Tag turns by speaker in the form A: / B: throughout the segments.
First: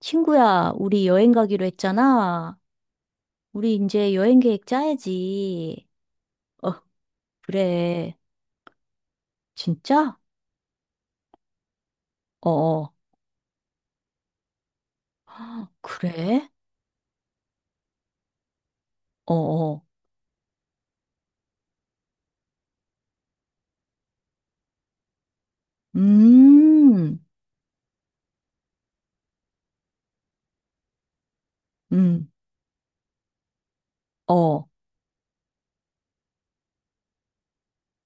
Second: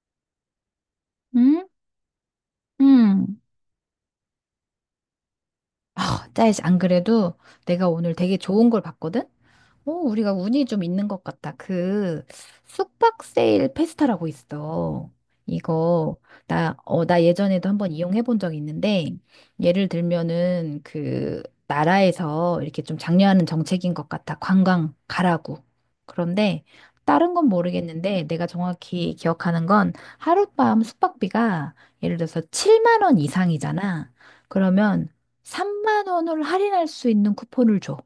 A: 친구야, 우리 여행
B: 응?
A: 가기로 했잖아.
B: 응.
A: 우리 이제 여행 계획 짜야지.
B: 아, 짜이지.
A: 어,
B: 안 그래도 내가 오늘
A: 그래.
B: 되게 좋은 걸 봤거든?
A: 진짜?
B: 우리가 운이 좀 있는 것 같다. 그
A: 어, 어.
B: 숙박 세일 페스타라고 있어.
A: 헉,
B: 이거.
A: 그래?
B: 나 예전에도 한번 이용해 본 적이 있는데
A: 어, 어.
B: 예를 들면은 그 나라에서 이렇게 좀 장려하는 정책인 것 같아. 관광 가라고. 그런데
A: 음,
B: 다른 건 모르겠는데 내가 정확히 기억하는 건 하룻밤 숙박비가 예를
A: 음,
B: 들어서 7만 원 이상이잖아.
A: 어.
B: 그러면 3만 원을 할인할 수 있는 쿠폰을 줘.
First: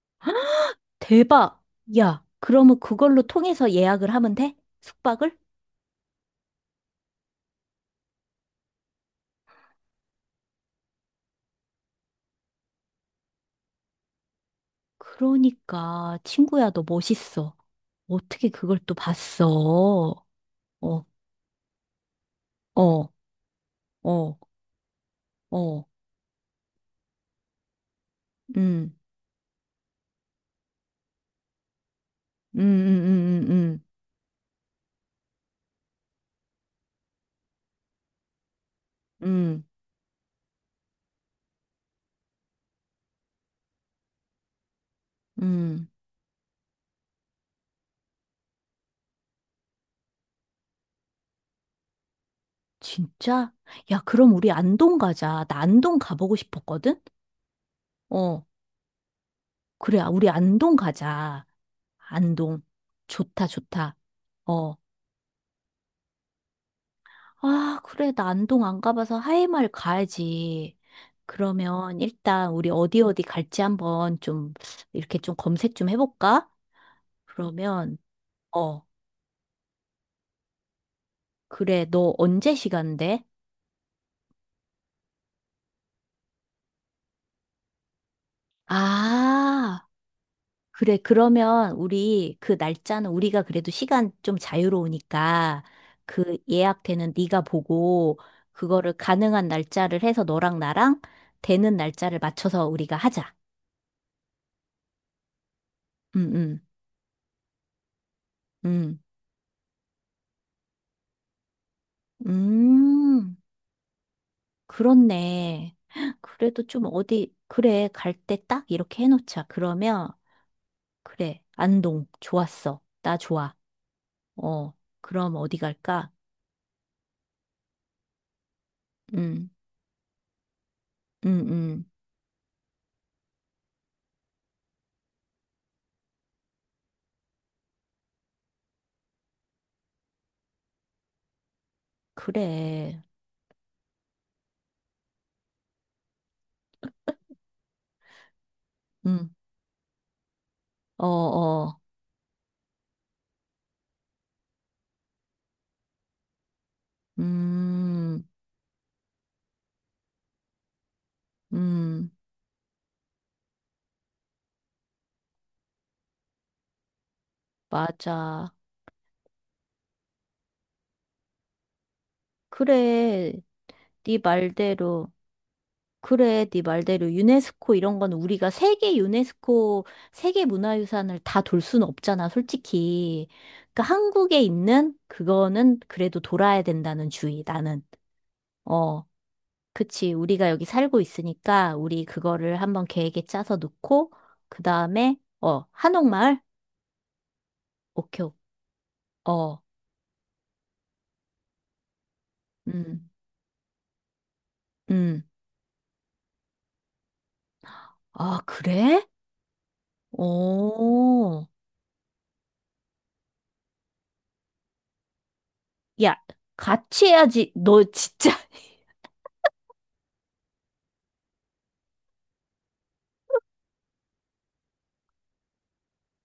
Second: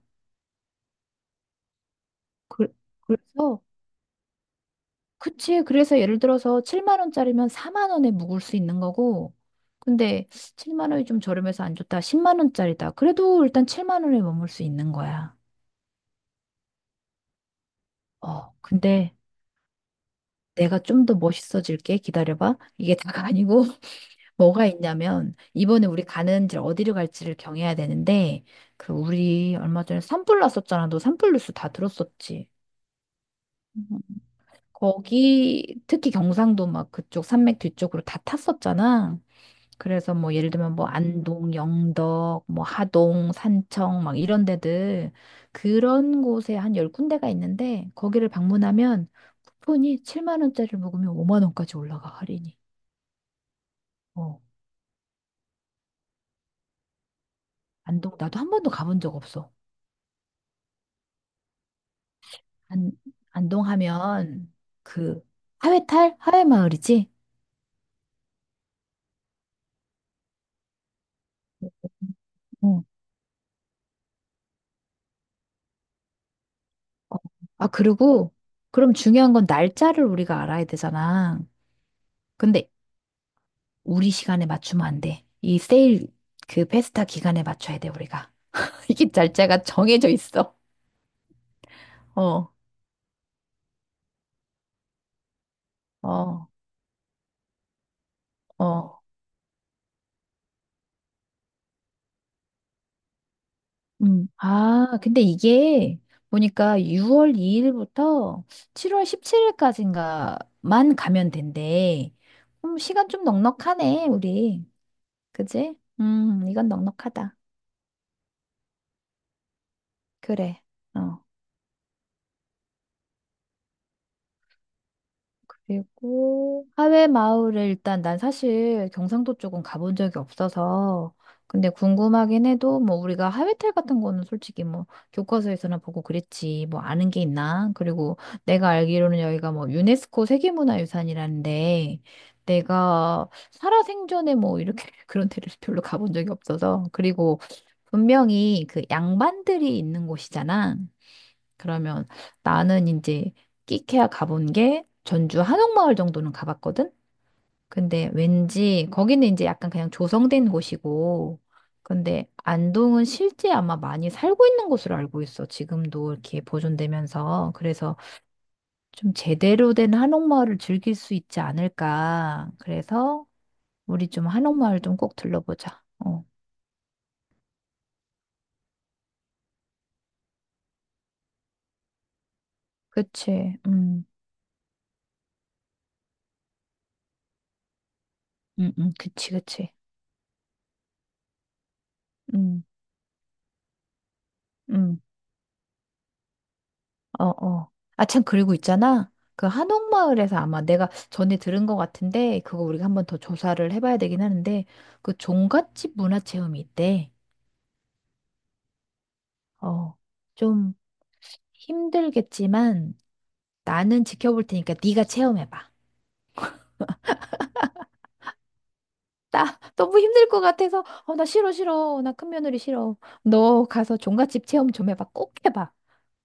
A: 대박. 야,
B: 그-
A: 그러면 그걸로
B: 그래서.
A: 통해서 예약을 하면 돼? 숙박을?
B: 그치. 그래서 예를 들어서 7만 원짜리면 4만 원에 묵을 수 있는 거고, 근데 7만 원이 좀 저렴해서 안 좋다. 10만 원짜리다. 그래도 일단 7만 원에 머물 수 있는 거야.
A: 그러니까, 친구야, 너 멋있어. 어떻게
B: 어,
A: 그걸 또
B: 근데
A: 봤어? 어,
B: 내가 좀 더 멋있어질게. 기다려봐. 이게
A: 어,
B: 다가 아니고,
A: 어,
B: 뭐가 있냐면, 이번에
A: 어.
B: 우리 가는지 어디로 갈지를 경해야 되는데, 그
A: 음,
B: 우리 얼마 전에 산불 났었잖아. 너 산불 뉴스 다 들었었지.
A: 음, 음, 음,
B: 음. 거기 특히 경상도 막 그쪽 산맥 뒤쪽으로 다 탔었잖아.
A: 음, 음,
B: 그래서 뭐 예를 들면 뭐 안동, 영덕, 뭐 하동, 산청 막 이런 데들
A: 음.
B: 그런 곳에 한 열군데가 있는데 거기를 방문하면 쿠폰이 7만 원짜리를 먹으면 5만 원까지 올라가 할인이.
A: 진짜? 야, 그럼
B: 어.
A: 우리 안동 가자. 나 안동 가보고 싶었거든?
B: 안동 나도
A: 어,
B: 한 번도 가본 적 없어.
A: 그래. 아, 우리 안동 가자. 안동.
B: 안
A: 좋다,
B: 안동
A: 좋다.
B: 하면
A: 어.
B: 그 하회탈 하회마을이지?
A: 아, 그래. 나 안동 안 가봐서 하이마을 가야지. 그러면 일단 우리
B: 응.
A: 어디 어디 갈지 한번 좀 이렇게 좀 검색 좀 해볼까?
B: 어. 어. 아
A: 그러면,
B: 그리고
A: 어,
B: 그럼 중요한 건 날짜를 우리가 알아야 되잖아.
A: 그래. 너 언제
B: 근데
A: 시간 돼?
B: 우리 시간에 맞추면 안 돼. 이 세일 그 페스타 기간에 맞춰야 돼, 우리가. 이게 날짜가
A: 아,
B: 정해져 있어.
A: 그래, 그러면 우리
B: 어.
A: 그 날짜는 우리가 그래도 시간 좀 자유로우니까 그
B: 어.
A: 예약되는 네가 보고 그거를
B: 어.
A: 가능한 날짜를 해서 너랑 나랑 되는 날짜를 맞춰서 우리가 하자.
B: 음. 아, 근데 이게
A: 음, 음,
B: 보니까 6월 2일부터
A: 음.
B: 7월 17일까지인가만 가면 된대. 시간 좀
A: 음,
B: 넉넉하네, 우리. 그지?
A: 그렇네. 그래도
B: 이건
A: 좀 어디,
B: 넉넉하다.
A: 그래, 갈 때 딱 이렇게 해놓자. 그러면,
B: 그래. 어.
A: 그래, 안동, 좋았어. 나 좋아. 어, 그럼 어디 갈까?
B: 그리고 하회 마을을 일단 난 사실 경상도
A: 음,
B: 쪽은 가본 적이 없어서
A: 음,
B: 근데
A: 음.
B: 궁금하긴 해도 뭐 우리가 하회탈 같은 거는 솔직히 뭐 교과서에서나 보고 그랬지 뭐 아는 게 있나? 그리고 내가 알기로는 여기가 뭐 유네스코 세계문화유산이라는데
A: 그래.
B: 내가 살아생전에 뭐 이렇게 그런 데를 별로 가본 적이 없어서 그리고 분명히 그
A: 음.
B: 양반들이 있는 곳이잖아.
A: 어, 어,
B: 그러면 나는 이제 끼케야 가본 게 전주 한옥마을 정도는 가봤거든? 근데
A: 음,
B: 왠지 거기는 이제 약간 그냥 조성된 곳이고,
A: 음,
B: 근데 안동은 실제 아마 많이 살고 있는 곳으로 알고 있어. 지금도 이렇게 보존되면서. 그래서
A: 맞아.
B: 좀 제대로 된 한옥마을을 즐길 수 있지 않을까. 그래서
A: 그래,
B: 우리
A: 네
B: 좀 한옥마을 좀
A: 말대로.
B: 꼭 들러보자. 어,
A: 그래, 네 말대로. 유네스코 이런 건 우리가 세계 유네스코, 세계 문화유산을 다 돌 수는 없잖아, 솔직히.
B: 그치.
A: 그러니까 한국에 있는 그거는 그래도 돌아야 된다는 주의, 나는. 어,
B: 그치, 그치.
A: 그치. 우리가 여기 살고 있으니까 우리 그거를
B: 음,
A: 한번 계획에 짜서 놓고, 그
B: 음.
A: 다음에, 어, 한옥마을?
B: 어, 어. 아, 참,
A: 오케이.
B: 그리고 있잖아. 그
A: 어,
B: 한옥마을에서 아마 내가 전에 들은 것 같은데, 그거 우리가 한번
A: 음,
B: 더 조사를 해봐야 되긴 하는데, 그
A: 음.
B: 종갓집 문화체험이 있대.
A: 아, 그래?
B: 어, 좀
A: 오,
B: 힘들겠지만, 나는 지켜볼 테니까 네가 체험해봐.
A: 야, 같이 해야지. 너 진짜.
B: 나 너무 힘들 것 같아서, 어, 나 싫어, 싫어. 나 큰 며느리 싫어. 너 가서 종갓집 체험 좀 해봐. 꼭 해봐.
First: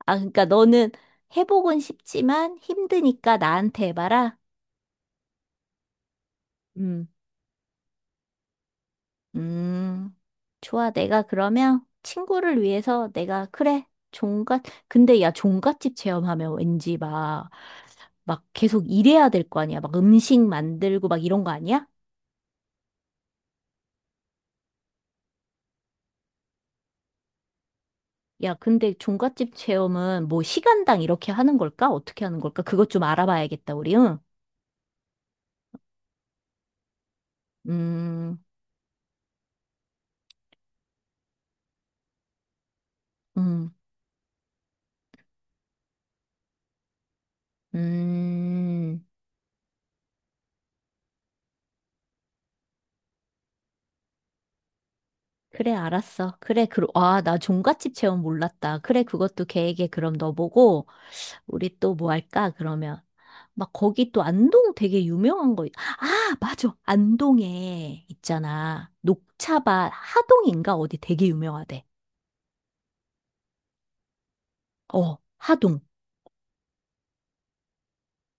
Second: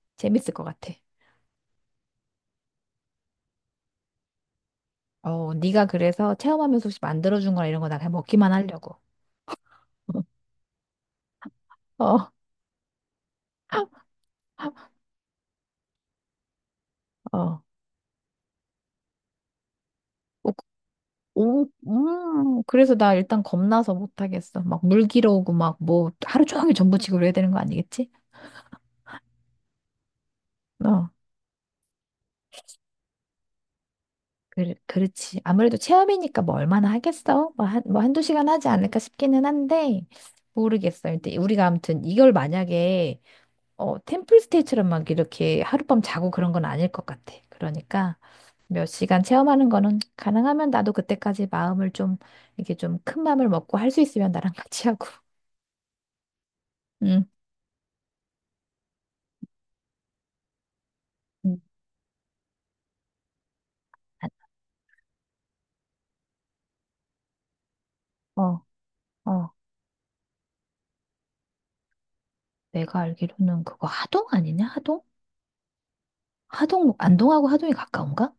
A: 아, 그러니까
B: 재밌을 것
A: 너는
B: 같아.
A: 회복은 쉽지만 힘드니까 나한테 해봐라.
B: 어, 네가 그래서 체험하면서 혹시
A: 음,
B: 만들어준 거나 이런 거 나 그냥 먹기만 하려고.
A: 음, 좋아. 내가 그러면
B: 어,
A: 친구를 위해서 내가, 그래, 근데 야, 종갓집 체험하면 왠지 막,
B: 어.
A: 막 계속 일해야 될 거 아니야. 막 음식 만들고 막 이런 거
B: 오,
A: 아니야?
B: 그래서 나 일단 겁나서 못하겠어. 막 물 길어오고 막 뭐 하루 종일 전부치고 그래야 되는 거 아니겠지?
A: 야, 근데 종갓집 체험은 뭐 시간당
B: 어,
A: 이렇게 하는 걸까? 어떻게 하는 걸까? 그것 좀 알아봐야겠다, 우리. 응?
B: 그렇지. 아무래도 체험이니까 뭐 얼마나 하겠어? 뭐 한두
A: 음,
B: 시간 하지 않을까 싶기는 한데, 모르겠어. 근데 우리가 아무튼 이걸 만약에,
A: 음.
B: 어, 템플스테이처럼 막 이렇게 하룻밤 자고 그런 건 아닐 것 같아. 그러니까 몇
A: 음,
B: 시간 체험하는 거는 가능하면 나도 그때까지 마음을 좀, 이렇게 좀 큰 마음을 먹고 할 수 있으면 나랑 같이 하고.
A: 그래, 알았어. 그래, 그, 아,
B: 응.
A: 나 종갓집 체험 몰랐다. 그래, 그것도 계획에 그럼 넣어보고,
B: 응.
A: 우리 또 뭐 할까, 그러면. 막 거기 또 안동 되게 유명한 거, 아, 맞아. 안동에
B: 어,
A: 있잖아.
B: 어,
A: 녹차밭 하동인가? 어디 되게 유명하대.
B: 내가 알기로는 그거 하동 아니냐? 하동?
A: 어, 하동.
B: 하동, 안동하고 하동이 가까운가?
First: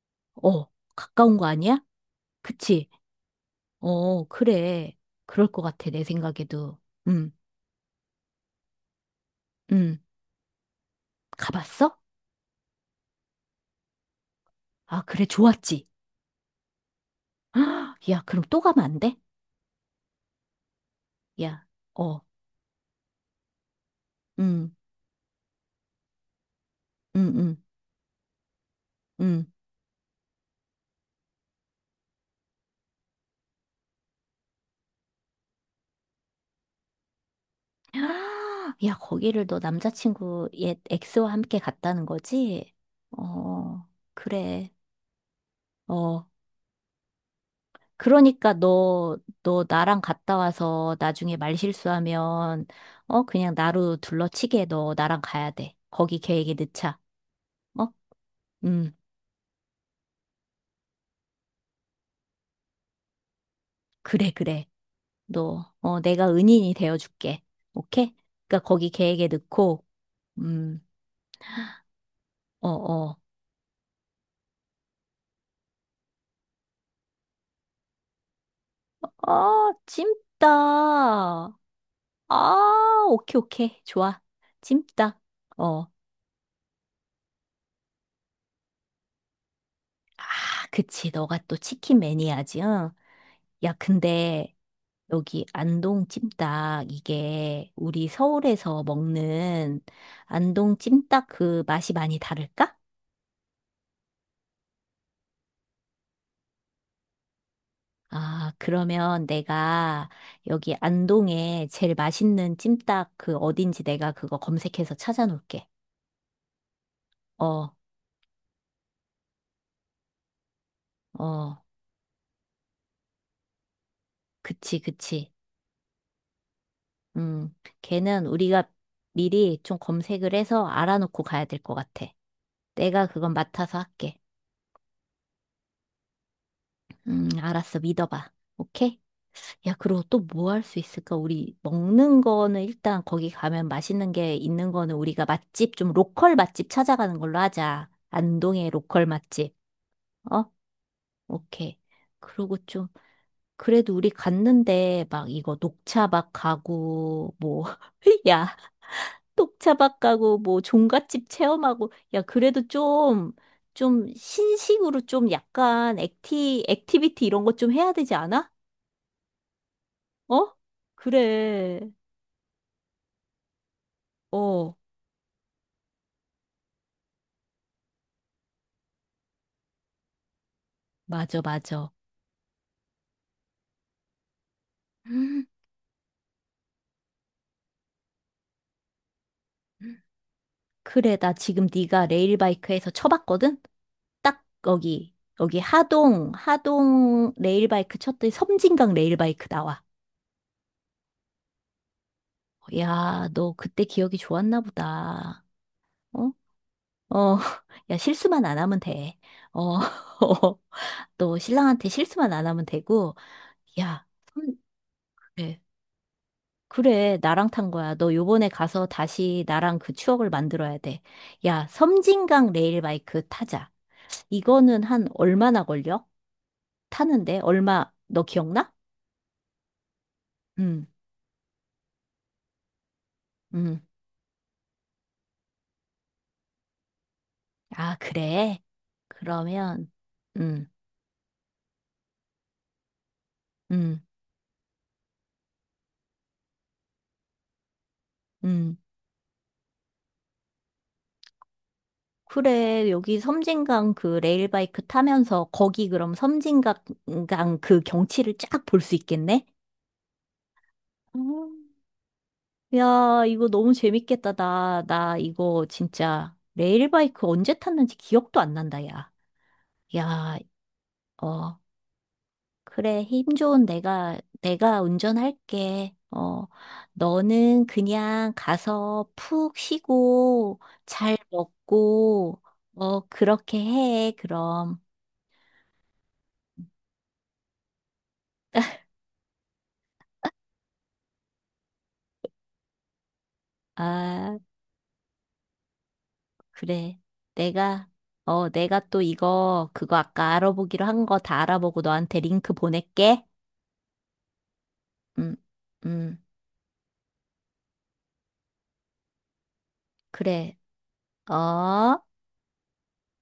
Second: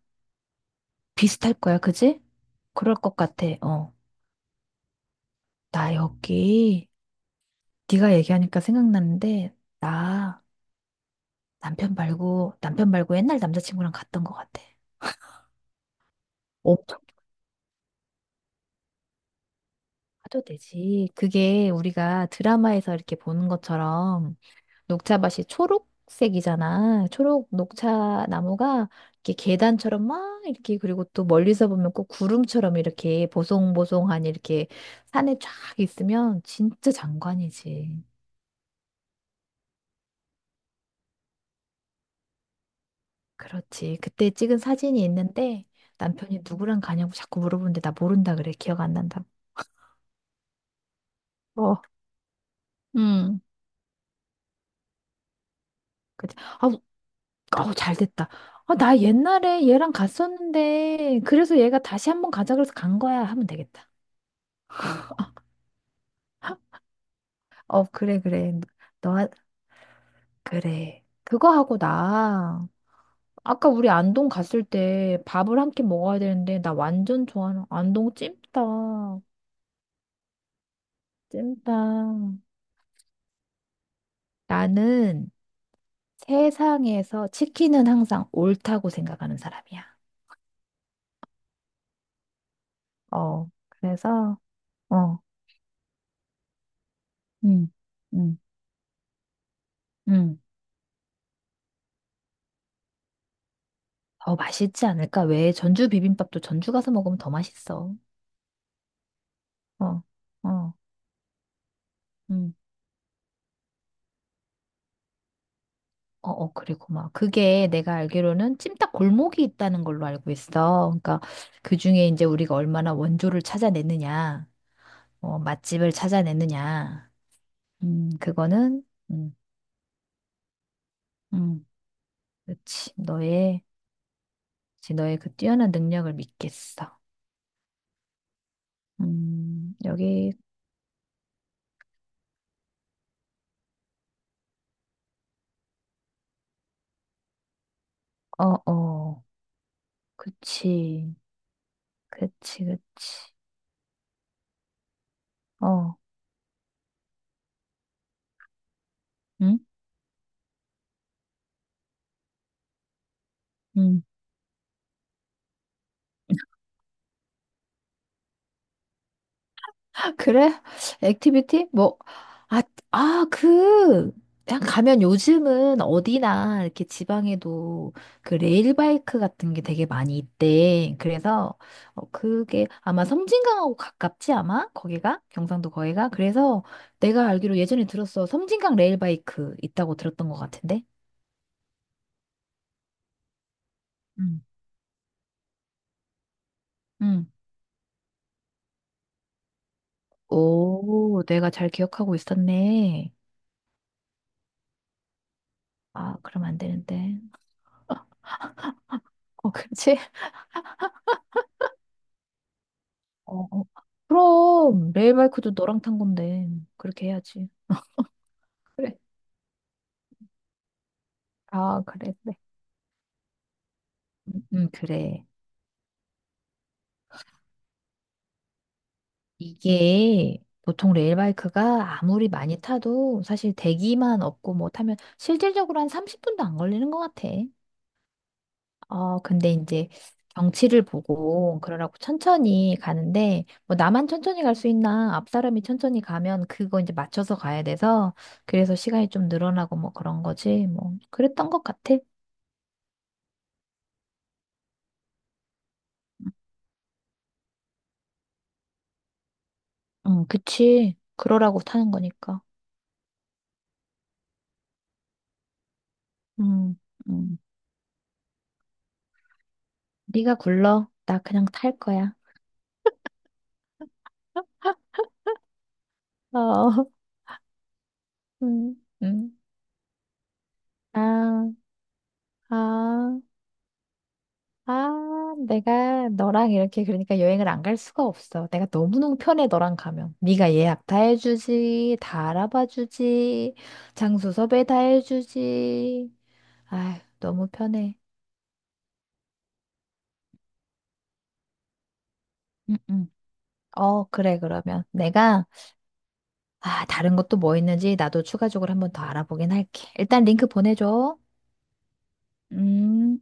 A: 어, 가까운 거
B: 비슷할
A: 아니야?
B: 거야, 그지?
A: 그치?
B: 그럴 것 같아. 어.
A: 어, 그래. 그럴 것 같아,
B: 나
A: 내 생각에도.
B: 여기,
A: 음,
B: 네가 얘기하니까 생각나는데,
A: 음.
B: 나 남편
A: 가봤어?
B: 말고, 남편 말고 옛날 남자친구랑 갔던 것 같아.
A: 아, 그래, 좋았지.
B: 엄청
A: 헉, 야, 그럼 또 가면 안 돼?
B: 가도 되지.
A: 야,
B: 그게
A: 어,
B: 우리가 드라마에서 이렇게 보는 것처럼
A: 음,
B: 녹차밭이 초록색이잖아.
A: 음,
B: 초록
A: 음,
B: 녹차 나무가 이렇게
A: 음.
B: 계단처럼 막 이렇게 그리고 또 멀리서 보면 꼭 구름처럼 이렇게 보송보송하니 이렇게 산에 쫙 있으면 진짜 장관이지.
A: 야, 거기를 너 남자친구 옛 엑스와 함께 갔다는 거지? 어,
B: 그렇지. 그때 찍은
A: 그래.
B: 사진이 있는데
A: 어,
B: 남편이 누구랑 가냐고 자꾸 물어보는데 나 모른다 그래.
A: 그러니까
B: 기억 안
A: 너,
B: 난다고.
A: 너 나랑 갔다 와서 나중에
B: 어.
A: 말실수하면, 어,
B: 음.
A: 그냥 나로 둘러치게 너 나랑 가야 돼. 거기
B: 그치.
A: 계획에
B: 아우,
A: 넣자.
B: 아우
A: 어?
B: 잘 됐다. 아,
A: 음,
B: 나 옛날에 얘랑 갔었는데 그래서 얘가 다시 한번 가자 그래서 간 거야 하면 되겠다.
A: 그래, 그래. 너, 어, 내가 은인이 되어줄게.
B: 어,
A: 오케이?
B: 그래, 그래.
A: 그러니까 거기 계획에
B: 너,
A: 넣고, 음,
B: 그래. 그거 하고
A: 어,
B: 나
A: 어.
B: 아까 우리 안동 갔을 때 밥을 한 끼 먹어야 되는데 나 완전 좋아하는 안동 찜닭.
A: 아, 찜닭.
B: 찜닭.
A: 아, 오케이, 오케이. 좋아. 찜닭.
B: 나는
A: 어.
B: 세상에서 치킨은 항상 옳다고 생각하는 사람이야.
A: 아, 그치. 너가 또 치킨 매니아지, 응?
B: 어.
A: 야,
B: 그래서
A: 근데
B: 어.
A: 여기 안동 찜닭, 이게
B: 음.
A: 우리
B: 음.
A: 서울에서 먹는
B: 음.
A: 안동 찜닭 그 맛이 많이 다를까?
B: 더 맛있지 않을까? 왜 전주 비빔밥도 전주 가서 먹으면 더 맛있어.
A: 아, 그러면
B: 어.
A: 내가
B: 어.
A: 여기 안동에 제일
B: 음.
A: 맛있는 찜닭 그 어딘지 내가 그거 검색해서 찾아놓을게.
B: 어, 어, 그리고 막 그게
A: 어,
B: 내가 알기로는 찜닭 골목이 있다는 걸로 알고 있어. 그러니까
A: 어.
B: 그 중에 이제 우리가 얼마나 원조를 찾아내느냐,
A: 그치, 그치.
B: 어, 맛집을 찾아내느냐,
A: 음, 걔는 우리가
B: 그거는, 음,
A: 미리 좀 검색을 해서 알아놓고 가야 될
B: 음.
A: 것 같아.
B: 그렇지.
A: 내가 그건
B: 너의,
A: 맡아서 할게.
B: 그치, 너의 그 뛰어난 능력을 믿겠어.
A: 알았어. 믿어봐. 오케이? 야, 그리고 또
B: 여기,
A: 뭐 할 수 있을까? 우리 먹는 거는 일단 거기 가면 맛있는 게 있는 거는 우리가 맛집, 좀 로컬 맛집 찾아가는 걸로 하자.
B: 어,
A: 안동의 로컬
B: 어,
A: 맛집. 어?
B: 그치,
A: 오케이. 그리고
B: 그치,
A: 좀,
B: 그치.
A: 그래도 우리 갔는데 막 이거
B: 어,
A: 녹차 막 가고, 뭐, 야.
B: 응?
A: 뚝차박 가고 뭐 종갓집 체험하고 야 그래도 좀
B: 응.
A: 좀 신식으로 좀 약간 액티비티 이런 거 좀 해야 되지 않아? 어?
B: 그래? 액티비티?
A: 그래.
B: 뭐, 아, 아, 그, 그냥
A: 어,
B: 가면 요즘은 어디나 이렇게 지방에도 그 레일바이크 같은 게 되게 많이 있대.
A: 맞아
B: 그래서
A: 맞아.
B: 어, 그게 아마 섬진강하고 가깝지 아마? 거기가?
A: 음.
B: 경상도 거기가? 그래서 내가 알기로 예전에 들었어. 섬진강 레일바이크 있다고 들었던 것 같은데?
A: 그래 나 지금 네가 레일바이크에서 쳐봤거든.
B: 응.
A: 딱 거기 여기 하동
B: 응.
A: 하동 레일바이크 쳤더니 섬진강 레일바이크 나와.
B: 오, 내가 잘 기억하고 있었네.
A: 야, 너 그때 기억이 좋았나 보다.
B: 아,
A: 어?
B: 그럼 안 되는데.
A: 어, 야, 실수만 안 하면 돼.
B: 어,
A: 어,
B: 그렇지?
A: 또 신랑한테 실수만 안 하면 되고,
B: 어, 어.
A: 야, 선-
B: 그럼 레일바이크도
A: 그래,
B: 너랑 탄 건데 그렇게
A: 그래,
B: 해야지.
A: 나랑 탄 거야. 너 요번에 가서
B: 그래.
A: 다시 나랑 그 추억을 만들어야 돼. 야,
B: 아, 그래, 그래.
A: 섬진강 레일바이크 타자. 이거는 한
B: 그래.
A: 얼마나 걸려? 타는데? 얼마, 너 기억나?
B: 이게
A: 응,
B: 보통 레일바이크가 아무리 많이 타도 사실
A: 응.
B: 대기만 없고 뭐 타면 실질적으로 한 30분도 안 걸리는 것 같아.
A: 아, 그래.
B: 어, 근데 이제
A: 그러면, 응,
B: 경치를 보고 그러라고 천천히 가는데 뭐
A: 응,
B: 나만 천천히 갈 수 있나 앞 사람이 천천히 가면 그거 이제 맞춰서 가야 돼서 그래서
A: 응.
B: 시간이 좀 늘어나고 뭐 그런 거지 뭐 그랬던 것 같아.
A: 그래, 여기 섬진강 그 레일바이크 타면서 거기 그럼 섬진강 그 경치를 쫙 볼 수 있겠네?
B: 응, 그치. 그러라고
A: 음.
B: 타는 거니까.
A: 야, 이거 너무 재밌겠다. 나 이거 진짜
B: 응,
A: 레일바이크
B: 응.
A: 언제 탔는지 기억도 안 난다, 야.
B: 네가
A: 야,
B: 굴러. 나 그냥
A: 어,
B: 탈 거야.
A: 그래. 힘 좋은 내가 운전할게. 어,
B: 어,
A: 너는 그냥
B: 응,
A: 가서
B: 응.
A: 푹 쉬고 잘
B: 아,
A: 먹고, 어,
B: 아,
A: 그렇게 해, 그럼.
B: 내가 너랑 이렇게 그러니까 여행을 안 갈 수가 없어. 내가 너무너무 편해, 너랑 가면. 네가 예약 다 해주지, 다 알아봐 주지, 장소
A: 아.
B: 섭외 다 해주지.
A: 그래.
B: 아휴, 너무
A: 내가,
B: 편해.
A: 어, 내가 또 이거, 그거 아까 알아보기로 한 거 다 알아보고 너한테 링크
B: 응, 응.
A: 보낼게.
B: 어, 그래, 그러면.
A: 음,
B: 내가
A: 음,
B: 아, 다른 것도 뭐 있는지 나도 추가적으로 한번 더 알아보긴 할게. 일단 링크
A: 그래.
B: 보내줘.
A: 어?
B: 음.